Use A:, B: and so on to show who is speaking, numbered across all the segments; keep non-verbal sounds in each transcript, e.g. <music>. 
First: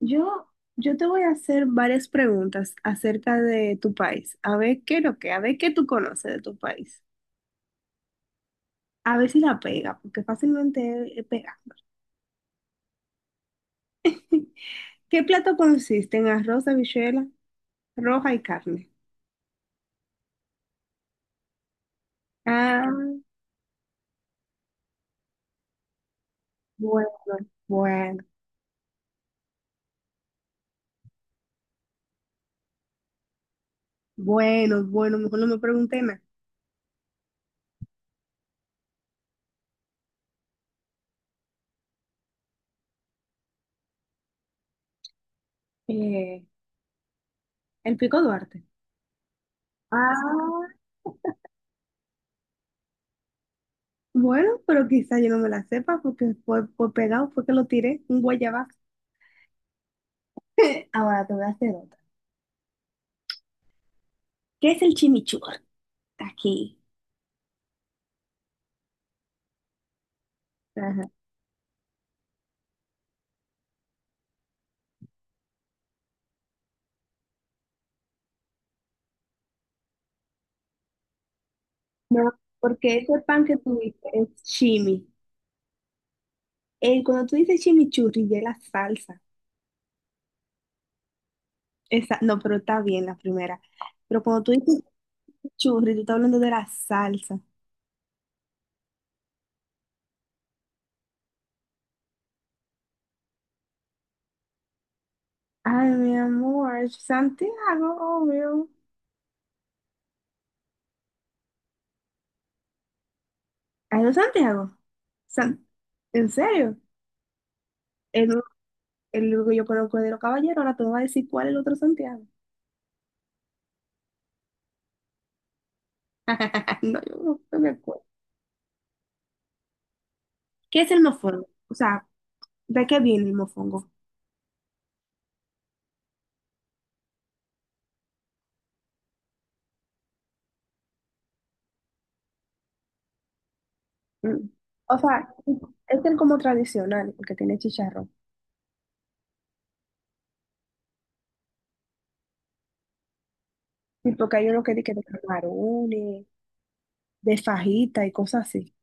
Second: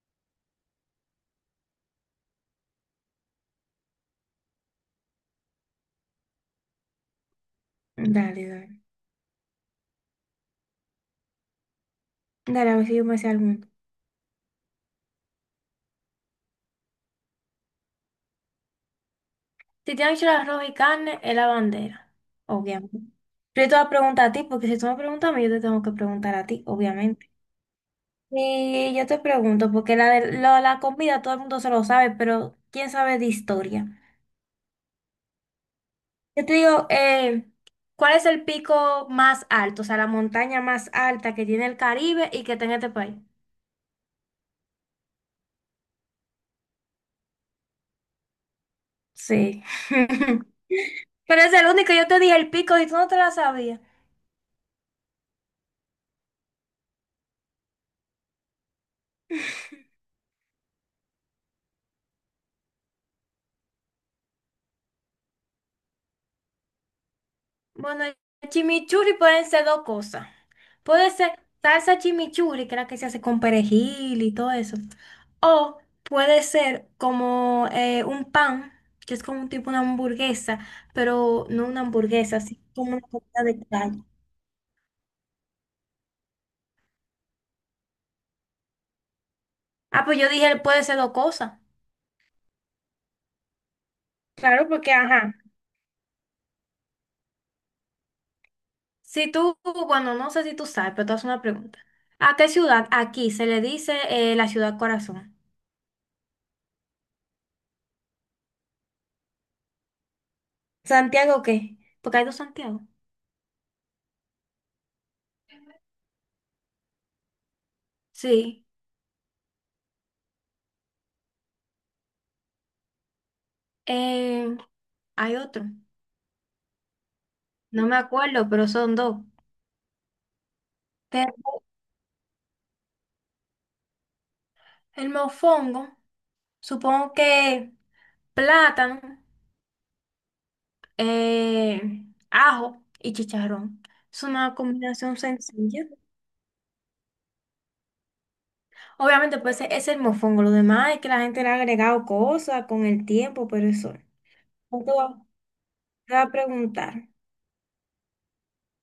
A: Yo, yo te voy a hacer varias preguntas acerca de tu país, a ver qué es lo que, a ver qué tú conoces de tu país,
B: Dale, dale.
A: a ver si la pega, porque fácilmente pega.
B: Dale, a ver si yo me sé alguno.
A: <laughs> ¿Qué plato consiste en arroz, habichuela, roja y carne?
B: Si te han hecho el arroz y carne, es la bandera.
A: Ah,
B: Obviamente. Pero yo te voy a preguntar a ti, porque si tú me preguntas a mí, yo te tengo que preguntar a ti,
A: bueno,
B: obviamente.
A: bueno,
B: Y yo te pregunto, porque la comida todo el mundo se lo sabe, pero ¿quién sabe de historia?
A: bueno, bueno, mejor no me pregunté nada.
B: Yo te digo, ¿cuál es el pico más alto? O sea, la montaña más alta que tiene el Caribe y que tiene este país.
A: Eh, el pico Duarte.
B: Sí. <laughs>
A: Ah,
B: Pero es el único, yo te dije el pico y tú no te la sabías.
A: bueno, pero quizá yo no me la sepa porque fue pegado, fue que lo tiré, un guayabazo. <laughs> Ahora te voy a hacer otra. ¿Qué es el chimichurri aquí?
B: Bueno, el chimichurri pueden ser dos cosas.
A: Ajá.
B: Puede ser salsa chimichurri, que es la que se hace con perejil y todo eso. O puede ser como un pan, que es como un tipo una hamburguesa, pero no una
A: No,
B: hamburguesa, así como
A: porque
B: una
A: ese
B: comida
A: pan que
B: de
A: tú dices
B: calle.
A: es chimi. Cuando tú dices chimichurri, ya es la salsa.
B: Ah, pues yo dije, puede ser dos cosas.
A: Esa, no, pero está bien la primera. Pero cuando tú
B: Claro,
A: dices
B: porque ajá.
A: chimichurri tú estás hablando de la salsa.
B: Si tú, bueno, no sé si tú sabes, pero te hago una pregunta. ¿A qué ciudad aquí se le dice la ciudad corazón?
A: Ay, mi amor, Santiago, obvio.
B: ¿Santiago qué? Porque hay dos Santiago.
A: Ay, no, Santiago. San- ¿En serio? El,
B: Sí.
A: el único que yo conozco es de los caballeros, ahora tú me vas a decir cuál es el otro Santiago.
B: Eh, Hay otro,
A: <laughs> No, yo no, no me
B: no me
A: acuerdo.
B: acuerdo, pero son dos.
A: ¿Qué es el
B: Pero
A: mofongo? O sea, ¿de qué viene el mofongo?
B: el mofongo, supongo que plátano, eh, ajo y chicharrón. Es
A: Mm.
B: una
A: O
B: combinación
A: sea,
B: sencilla.
A: este es como tradicional, el que tiene chicharrón.
B: Obviamente, pues ese es el mofongo. Lo demás es que la gente le ha agregado cosas con el tiempo, pero eso.
A: Y porque hay uno que dice
B: No, Te
A: que de
B: voy a te voy
A: camarones,
B: a preguntar,
A: de fajita y cosas así.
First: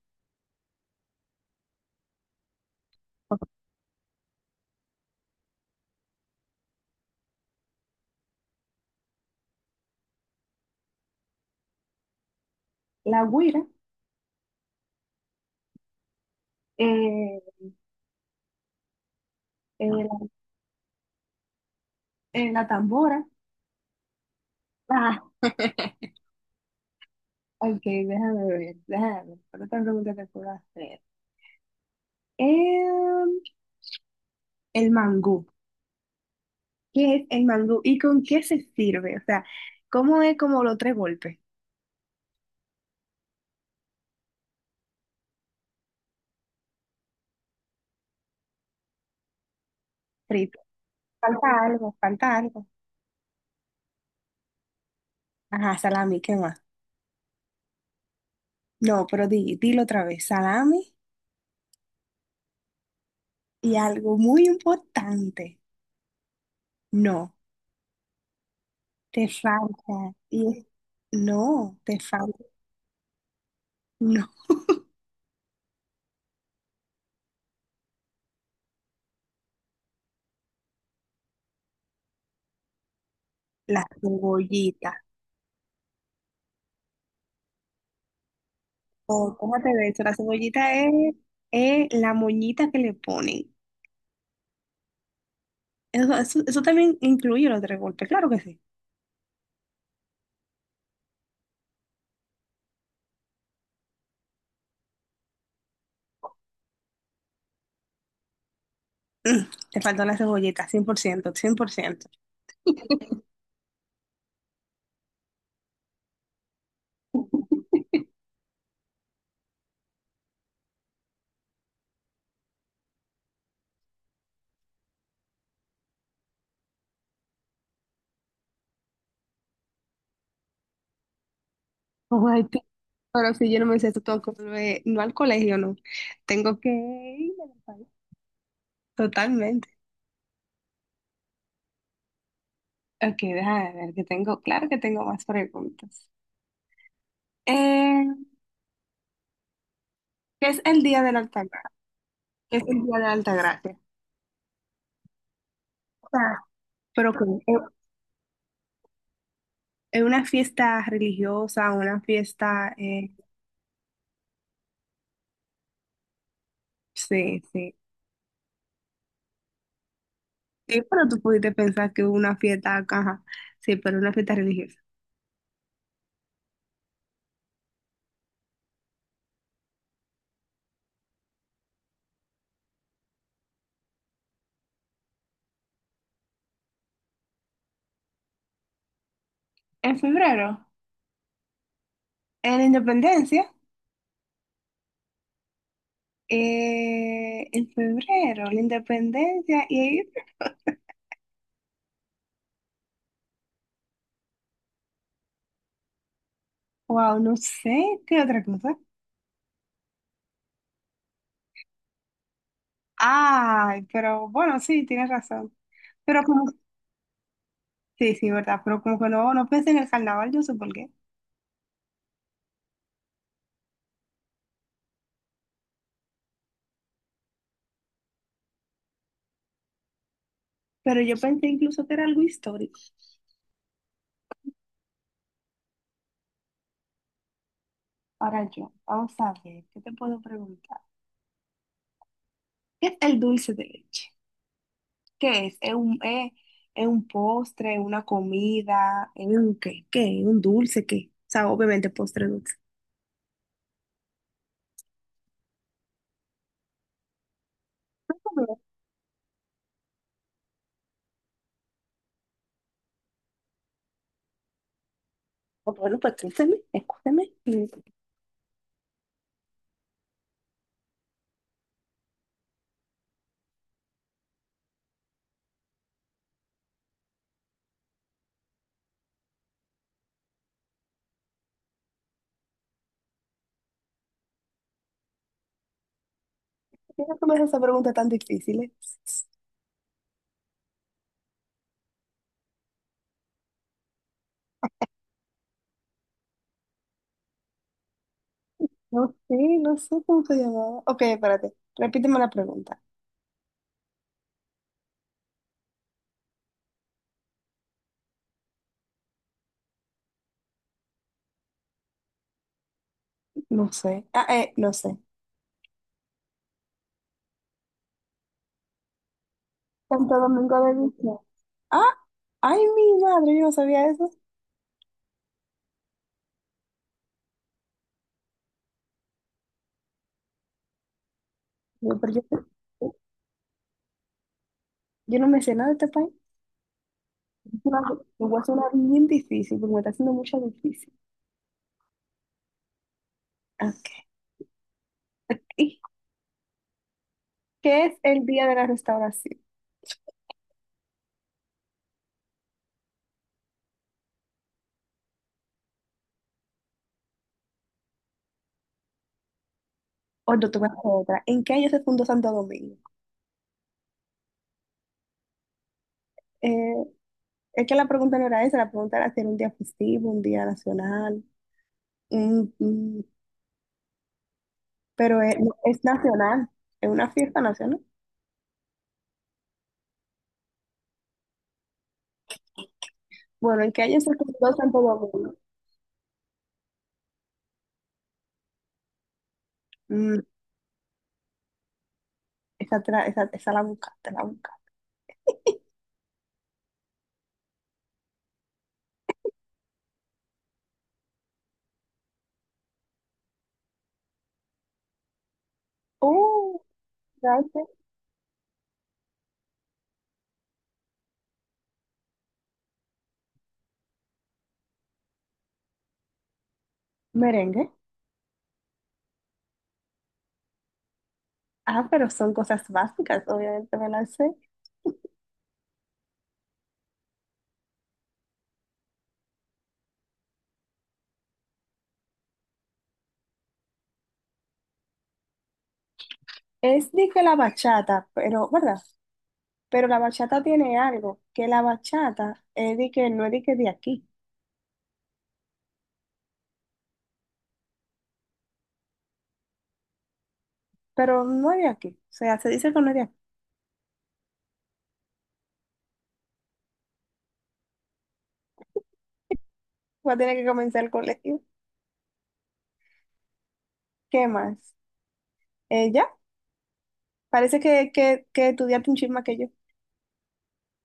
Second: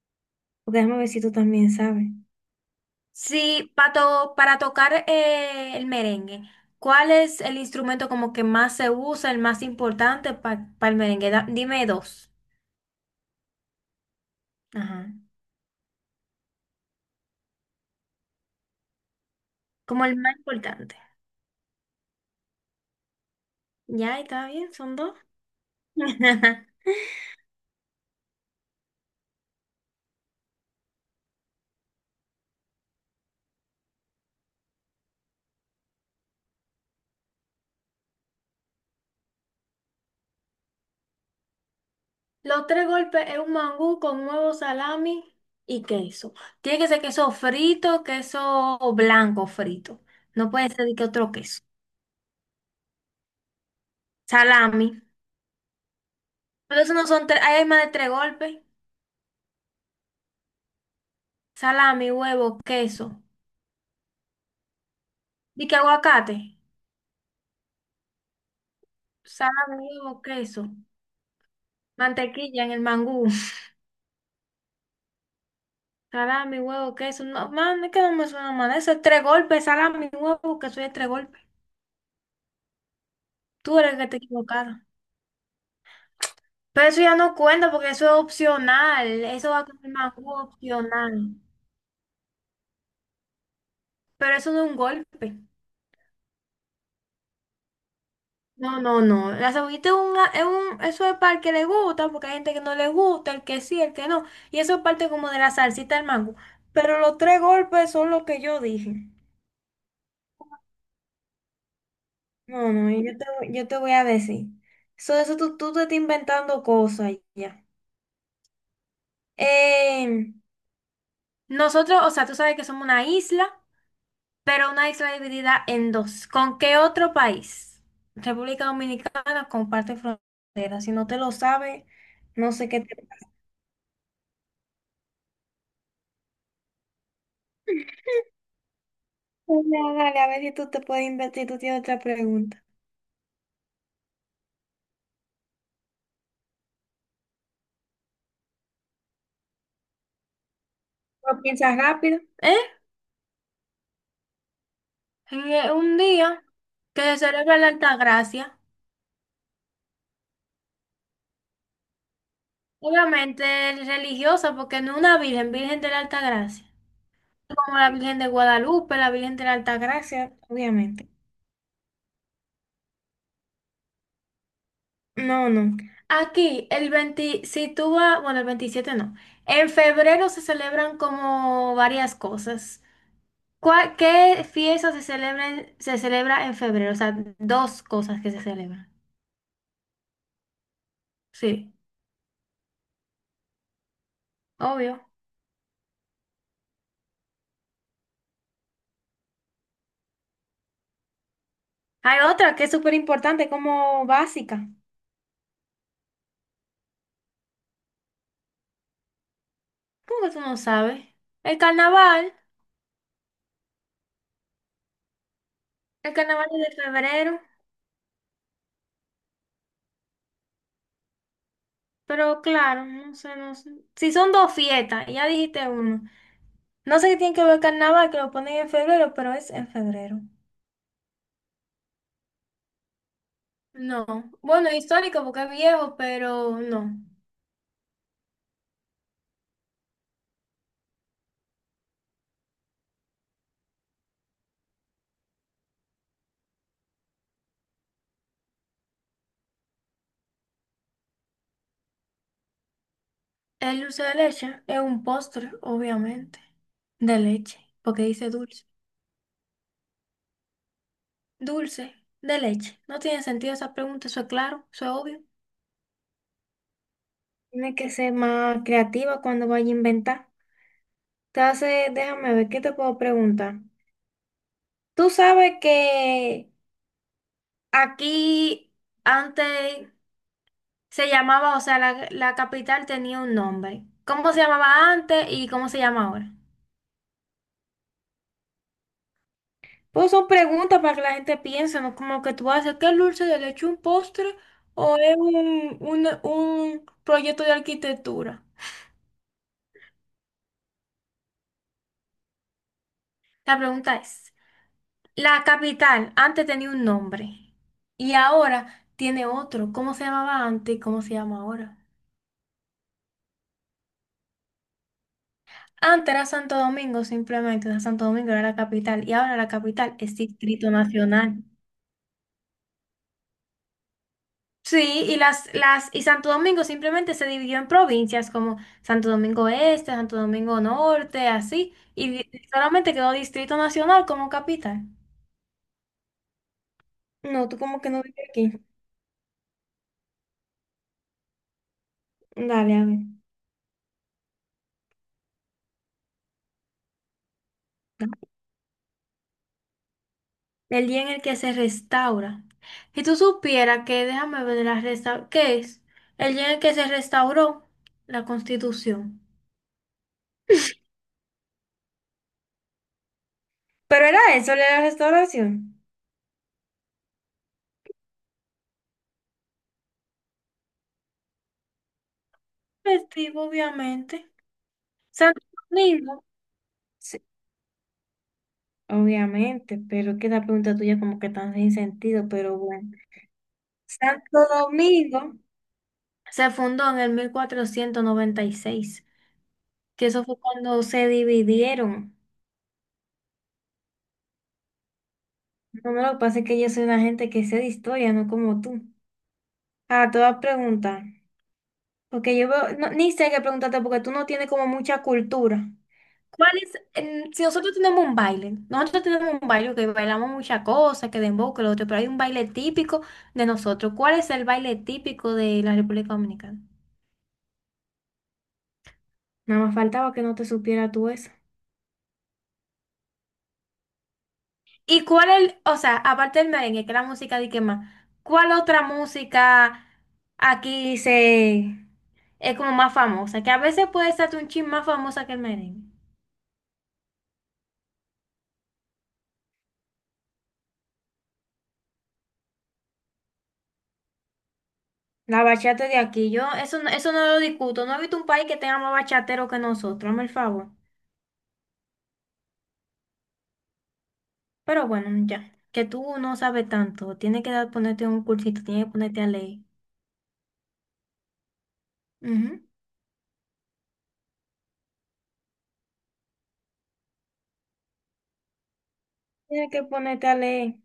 B: porque déjame ver si tú también sabes. Sí, pato, para tocar el merengue, ¿cuál es el instrumento como que más se usa, el más importante para el merengue? Dime dos.
A: La guira,
B: Ajá.
A: eh, eh,
B: Como el
A: la,
B: más importante.
A: la tambora.
B: Ya, está bien, son
A: Ah,
B: dos. <laughs>
A: ok, déjame ver, déjame ver. ¿Cuál otra pregunta te puedo hacer? Em, el mangú. ¿Qué es el mangú y con qué se sirve? O sea, ¿cómo es como los tres golpes?
B: Los tres golpes es un mangú con huevo, salami y queso. Tiene que ser queso frito, queso blanco frito. No
A: Frito.
B: puede ser de que otro
A: Falta
B: queso.
A: algo, falta algo.
B: Salami.
A: Ajá, salami, ¿qué más?
B: Pero eso no son tres, ahí hay más de tres golpes.
A: No, pero dilo otra vez. Salami.
B: Salami, huevo, queso.
A: Y algo muy importante,
B: ¿Y qué aguacate?
A: no, te
B: Salami,
A: falta,
B: huevo, queso.
A: no, te falta,
B: Mantequilla en el mangú. <laughs>
A: no,
B: Salami, huevo, queso. No, man, es que no me suena mal. Eso es tres golpes. Salami, huevo, queso es tres golpes. Tú
A: la
B: eres el que te equivocaron.
A: cebollita.
B: Pero eso ya no cuenta porque eso es opcional.
A: O
B: Eso
A: ¿cómo
B: va
A: te
B: con el
A: ves? La
B: mangú
A: cebollita es,
B: opcional.
A: es la moñita que le ponen.
B: Pero eso no es un golpe.
A: Eso también incluye los tres golpes, claro que sí.
B: No, no, no. La cebollita eso es para el que le gusta, porque hay gente que no le gusta, el que sí, el que no. Y eso es parte como de la salsita del mango. Pero los tres golpes son lo que yo dije.
A: Mm, te faltó la cebollita, 100%, 100%.
B: No, no, yo te voy a decir. So, eso tú te estás inventando cosas ya. Eh, Nosotros, o sea, tú sabes que somos una isla, pero una isla dividida en dos. ¿Con qué otro país? República Dominicana comparte frontera. Si no te lo sabes,
A: Ay,
B: no
A: tú,
B: sé qué te...
A: pero si yo no me sé esto, tengo que volver, no al colegio, no. Tengo que ir al país. Totalmente.
B: Dale, dale, a ver si tú te puedes invertir, tú tienes otra pregunta.
A: Ok, déjame ver que tengo, claro que tengo más preguntas. Que es el Día de la
B: ¿Lo
A: Altagracia,
B: piensas rápido? ¿Eh?
A: que es el Día de la Altagracia.
B: Un
A: O sea,
B: día que
A: pero
B: se
A: que
B: celebra
A: es
B: la Altagracia.
A: es una fiesta religiosa, una fiesta,
B: Obviamente religiosa, porque no una virgen, Virgen de la Altagracia.
A: sí, sí.
B: Como la Virgen de Guadalupe, la Virgen de la Altagracia,
A: Sí, pero
B: obviamente.
A: tú pudiste pensar que una fiesta, caja, sí, pero una fiesta religiosa.
B: No, no. Aquí, el 20, si tú vas, bueno, el 27 no. En febrero se celebran como varias cosas. ¿ Qué fiesta se celebra, se celebra en febrero? O sea, dos cosas que se celebran.
A: En febrero,
B: Sí,
A: en la independencia,
B: obvio.
A: en febrero, la independencia y,
B: Hay otra que es súper importante, como básica.
A: wow, no sé, ¿qué otra cosa?
B: ¿Cómo que tú no sabes? El carnaval,
A: Ay, pero bueno, sí, tienes razón.
B: el
A: Pero como,
B: carnaval es de febrero.
A: sí, sí, verdad, pero como que no, no pensé en el carnaval, yo sé por qué.
B: Pero claro, no sé, no sé. Si son dos fiestas, ya dijiste uno. No sé qué tiene que ver el carnaval, que lo ponen en febrero, pero es en febrero.
A: Pero yo pensé incluso que era algo histórico.
B: No. Bueno, histórico porque es viejo, pero no.
A: Ahora yo, vamos a ver, ¿qué te puedo preguntar? ¿Qué es el dulce de leche? ¿Qué es? ¿Es un postre, una comida? ¿Es un qué? ¿Qué? ¿Un dulce? ¿Qué? O sea, obviamente postre dulce.
B: El dulce de leche es un postre, obviamente. De leche, porque dice dulce. Dulce de leche. No tiene sentido esa pregunta, eso es claro, eso es obvio.
A: Oh, bueno, pues escúchame, escúchame.
B: Tienes
A: ¿Por
B: que ser más creativa cuando vaya a inventar. Entonces, déjame ver, ¿qué te puedo preguntar? Tú sabes que aquí antes se llamaba, o sea, la capital tenía un nombre. ¿Cómo se llamaba antes y cómo se llama ahora?
A: qué no me haces esa pregunta tan difícil, eh?
B: Pues son preguntas para que la gente piense, ¿no? Como que tú haces, ¿qué es dulce de leche, un postre o es un proyecto de arquitectura?
A: No sé, no sé cómo se llamaba. Ok, espérate, repíteme la pregunta.
B: La pregunta es, la capital antes tenía un nombre y ahora tiene otro. ¿Cómo se llamaba antes y cómo se llama ahora?
A: No sé. Ah, no sé.
B: Antes era Santo Domingo, simplemente, o sea, Santo Domingo era la capital y ahora la capital es
A: Santo Domingo
B: Distrito
A: de Guzmán.
B: Nacional.
A: Ah, ay, mi madre, yo no sabía eso.
B: Sí, y Santo Domingo simplemente se dividió en provincias como Santo Domingo Este, Santo Domingo Norte, así,
A: Yo,
B: y
A: pero yo,
B: solamente quedó Distrito Nacional como capital.
A: yo no me sé nada de este país.
B: No, tú
A: Es una-
B: como que no vives
A: Me voy a
B: aquí.
A: hacer una bien difícil, porque me está haciendo mucho difícil.
B: Dale, a ver.
A: Ok. ¿Y qué es el Día de la Restauración?
B: El día en el que se restaura. Si tú supieras que, déjame ver la resta, ¿qué es? El día en el que se restauró la Constitución.
A: O no, te voy a hacer otra. ¿En qué año se fundó Santo Domingo?
B: Pero era eso, la restauración.
A: Eh, es que la pregunta no era esa, la pregunta era si era un día festivo, un día nacional. Mm, mm,
B: Festivo, obviamente.
A: pero es,
B: Santo
A: no, es
B: Domingo,
A: nacional, es una
B: sí,
A: fiesta nacional.
B: obviamente, pero es que la pregunta tuya como que tan sin sentido, pero bueno.
A: Bueno, ¿en qué año se
B: Santo
A: fundó Santo
B: Domingo
A: Domingo?
B: se fundó en el 1496, que
A: Mm,
B: eso fue cuando se dividieron.
A: esa, esa la buscaste, la buscaste.
B: No, no, lo que pasa es que yo soy una gente que sé de historia, no como tú. Ah, te voy a preguntar, porque yo veo, no, ni sé qué preguntarte porque tú no tienes como mucha cultura. ¿Cuál
A: ¡Oh!
B: es? Si
A: ¿Sabes qué?
B: nosotros tenemos un baile, nosotros tenemos un baile que bailamos muchas cosas, que dembow, que lo otro, pero hay un baile típico de nosotros. ¿Cuál es el baile típico de la República Dominicana?
A: Merengue.
B: Nada más faltaba que no te supiera tú eso.
A: Ah, pero son cosas básicas, obviamente me las sé.
B: ¿Y cuál el, o sea, aparte del merengue, que es la música de que más, cuál otra música aquí se es como más famosa? Que a veces puede ser hasta un chin más famosa que el merengue.
A: Es de que la bachata, pero, ¿verdad? Pero la bachata tiene algo, que la bachata es de que no es de que de aquí,
B: La bachata de aquí, yo. Yo eso, eso no lo discuto. No he visto un país que tenga más bachatero que nosotros, hazme el favor.
A: pero no es de aquí. O sea, se dice que no es de aquí.
B: Pero bueno, ya, que tú no sabes tanto, tienes que ponerte un cursito, tienes que ponerte a leer.
A: Va a tener que comenzar el colegio.
B: Ujú.
A: ¿Qué más? Ya, parece que estudiaste un chisme que yo.
B: Tienes que ponerte a leer.